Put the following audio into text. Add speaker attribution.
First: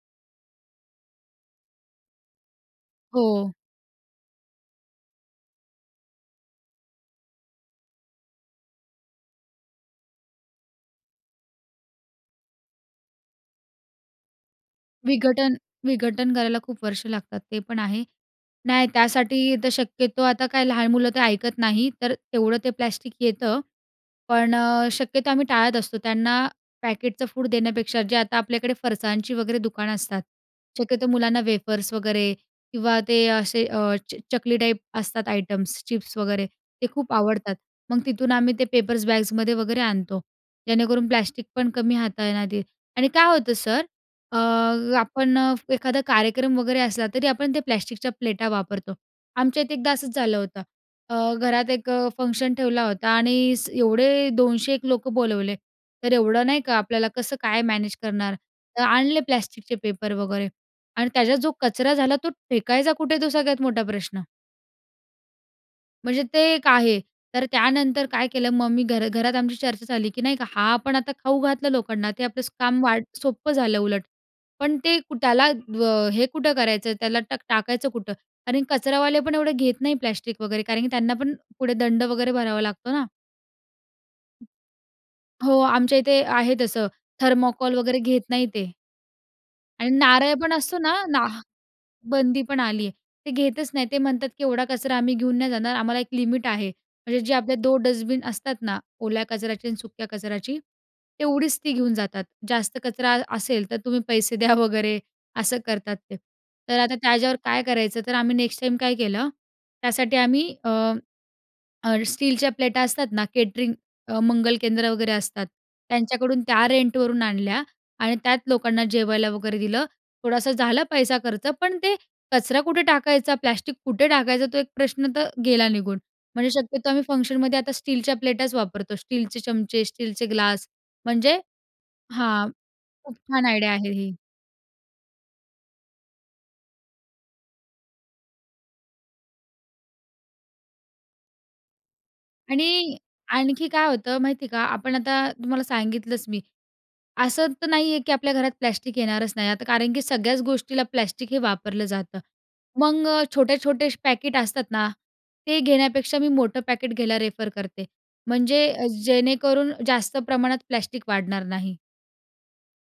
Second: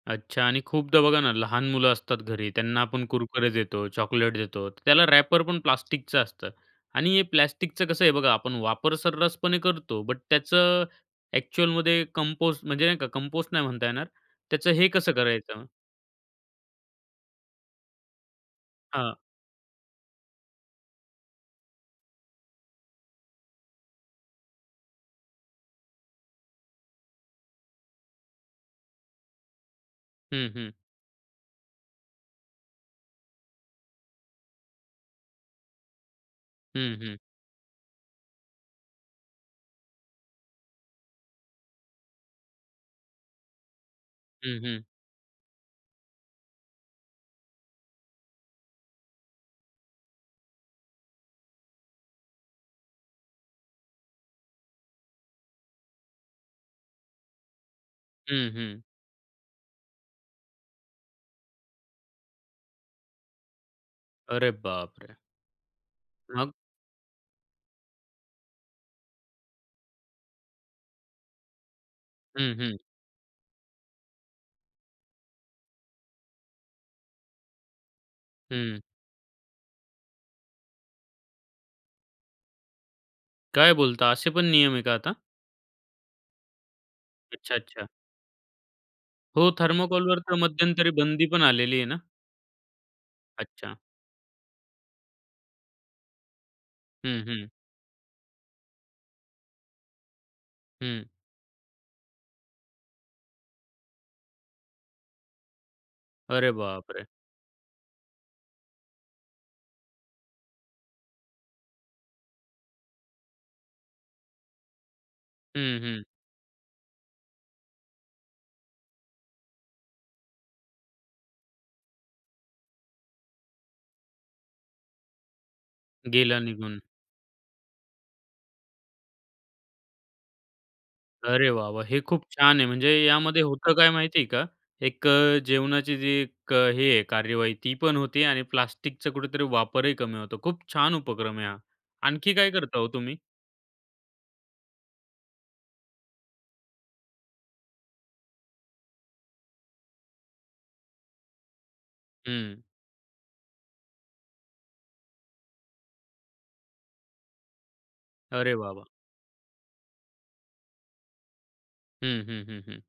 Speaker 1: अच्छा आणि खूपदा बघा ना, लहान मुलं असतात घरी, त्यांना आपण कुरकुरे
Speaker 2: हो.
Speaker 1: देतो, चॉकलेट देतो, त्याला रॅपर पण प्लास्टिकचं असतं आणि हे प्लास्टिकचं कसं आहे बघा, आपण वापर सर्रासपणे करतो बट त्याचं, एक्चुअलमध्ये कंपोस्ट म्हणजे नाही का, कंपोस्ट नाही म्हणता येणार. त्याचं हे कसं
Speaker 2: विघटन
Speaker 1: करायचं?
Speaker 2: विघटन करायला खूप वर्ष लागतात ते पण आहे. नाही
Speaker 1: हां.
Speaker 2: त्यासाठी तर शक्यतो आता काय लहान मुलं तर ऐकत नाही तर तेवढं ते प्लॅस्टिक येतं. पण अ, शक्यतो आम्ही टाळत असतो. त्यांना पॅकेटचं फूड देण्यापेक्षा जे आता आपल्याकडे फरसाणची वगैरे दुकानं असतात.
Speaker 1: हं, हं.
Speaker 2: शक्यतो मुलांना वेफर्स वगैरे किंवा ते असे अ, च चकली टाईप असतात आयटम्स चिप्स वगैरे ते
Speaker 1: हं,
Speaker 2: खूप
Speaker 1: हं.
Speaker 2: आवडतात. मग तिथून आम्ही ते पेपर्स बॅगमध्ये वगैरे आणतो जेणेकरून प्लास्टिक पण कमी हाताळण्यात येईल आणि काय होतं सर अ,
Speaker 1: हं, हं.
Speaker 2: आपण फ एखादा कार्यक्रम वगैरे असला तरी आपण ते प्लॅस्टिकच्या प्लेटा वापरतो. आमच्या इथे एकदा असंच झालं होतं. अ, घरात एक अ, फंक्शन ठेवला होता आणि एवढे 200-1 लोकं बोलावले. तर एवढं नाही का आपल्याला कसं काय मॅनेज करणार?
Speaker 1: हं,
Speaker 2: तर
Speaker 1: हं.
Speaker 2: आणले प्लॅस्टिकचे पेपर वगैरे आणि त्याच्या जो कचरा झाला तो फेकायचा कुठे आहे? तो सगळ्यात मोठा प्रश्न.
Speaker 1: अरे बापरे!
Speaker 2: म्हणजे ते
Speaker 1: मग?
Speaker 2: एक आहे. तर त्यानंतर काय केलं मग मी घरा घरात आमची चर्चा झाली की नाही का हा आपण आता खाऊ घातलं लोकांना आता ते आपलं
Speaker 1: हं, हं.
Speaker 2: काम वा सोप्पं झालं उलट. पण ते कु त्याला व हे कुठं करायचं, त्याला टा टाकायचं कुठं? आणि
Speaker 1: हं.
Speaker 2: कचरावाले पण एवढे घेत नाही प्लास्टिक वगैरे कारण की त्यांना पण पुढे दंड वगैरे भरावा लागतो ना.
Speaker 1: काय बोलता असे पण नियम आहे का आता?
Speaker 2: हो, आमच्या इथे आहे तसं,
Speaker 1: अच्छा,
Speaker 2: थर्मोकॉल
Speaker 1: अच्छा.
Speaker 2: वगैरे घेत नाही ते.
Speaker 1: हो,
Speaker 2: आणि
Speaker 1: थर्मोकोलवर
Speaker 2: नारळ
Speaker 1: तर
Speaker 2: पण असतो
Speaker 1: मध्यंतरी
Speaker 2: ना,
Speaker 1: बंदी
Speaker 2: ना
Speaker 1: पण आलेली आहे ना?
Speaker 2: बंदी पण आली आहे. ते घेतच
Speaker 1: अच्छा.
Speaker 2: नाही. ते म्हणतात की, "एवढा कचरा आम्ही घेऊन नाही जाणार आम्हाला एक लिमिट आहे. म्हणजे
Speaker 1: हं,
Speaker 2: जे
Speaker 1: हं.
Speaker 2: आपले 2 डस्टबिन असतात ना, ओल्या कचऱ्याची आणि सुक्या कचऱ्याची,
Speaker 1: हं.
Speaker 2: तेवढीच ती घेऊन जातात. जास्त कचरा अ असेल तर तुम्ही पैसे द्या वगैरे असं करतात ते.
Speaker 1: अरे
Speaker 2: तर आता
Speaker 1: बापरे!
Speaker 2: त्याच्यावर काय करायचं? तर आम्ही नेक्स्ट टाईम काय केलं, त्यासाठी आम्ही अ, अ, स्टीलच्या प्लेटा असतात ना केटरिंग अ, मंगल केंद्र वगैरे असतात.
Speaker 1: हं, हं.
Speaker 2: त्यांच्याकडून त्या रेंटवरून आणल्या आणि त्यात लोकांना जेवायला वगैरे दिलं. थोडासा झालं पैसा खर्च पण ते कचरा कुठे टाकायचा? प्लॅस्टिक कुठे टाकायचा? तो एक प्रश्न तर गेला निघून.
Speaker 1: गेला
Speaker 2: म्हणजे
Speaker 1: निघून.
Speaker 2: शक्यतो आम्ही फंक्शनमध्ये आता स्टीलच्या प्लेटाच वापरतो. स्टीलच्या प्लेटाच वापरतो. स्टीलचे चमचे, स्टीलचे ग्लास. म्हणजे
Speaker 1: अरे वाह! वाह! हे खूप
Speaker 2: हां,
Speaker 1: छान आहे. म्हणजे
Speaker 2: खूप
Speaker 1: यामध्ये
Speaker 2: छान आयडिया
Speaker 1: होतं काय
Speaker 2: आहे ही.
Speaker 1: माहिती आहे का? एक जेवणाची जी एक हे आहे कार्यवाही, ती पण होती आणि प्लास्टिकचा कुठेतरी वापरही कमी होतो. खूप छान उपक्रम आहे हा. आणखी काय करता हो
Speaker 2: आणि
Speaker 1: तुम्ही?
Speaker 2: आणखी काय होतं माहिती का? आपण आता तुम्हाला सांगितलंच मी, असं तर नाही आहे की आपल्या घरात प्लास्टिक येणारच नाही. आता कारण की सगळ्याच गोष्टीला प्लास्टिक हे वापरलं जातं.
Speaker 1: हं.
Speaker 2: मग अ, छोटे-छोटे पॅकट असतात ना, ते घेण्यापेक्षा मी मोठं पॅकेट घ्यायला रेफर करते.
Speaker 1: अरे वाह,
Speaker 2: म्हणजे
Speaker 1: वाह!
Speaker 2: जेणेकरून जास्त प्रमाणात प्लास्टिक वाढणार नाही.
Speaker 1: हं, हं, हं, हं.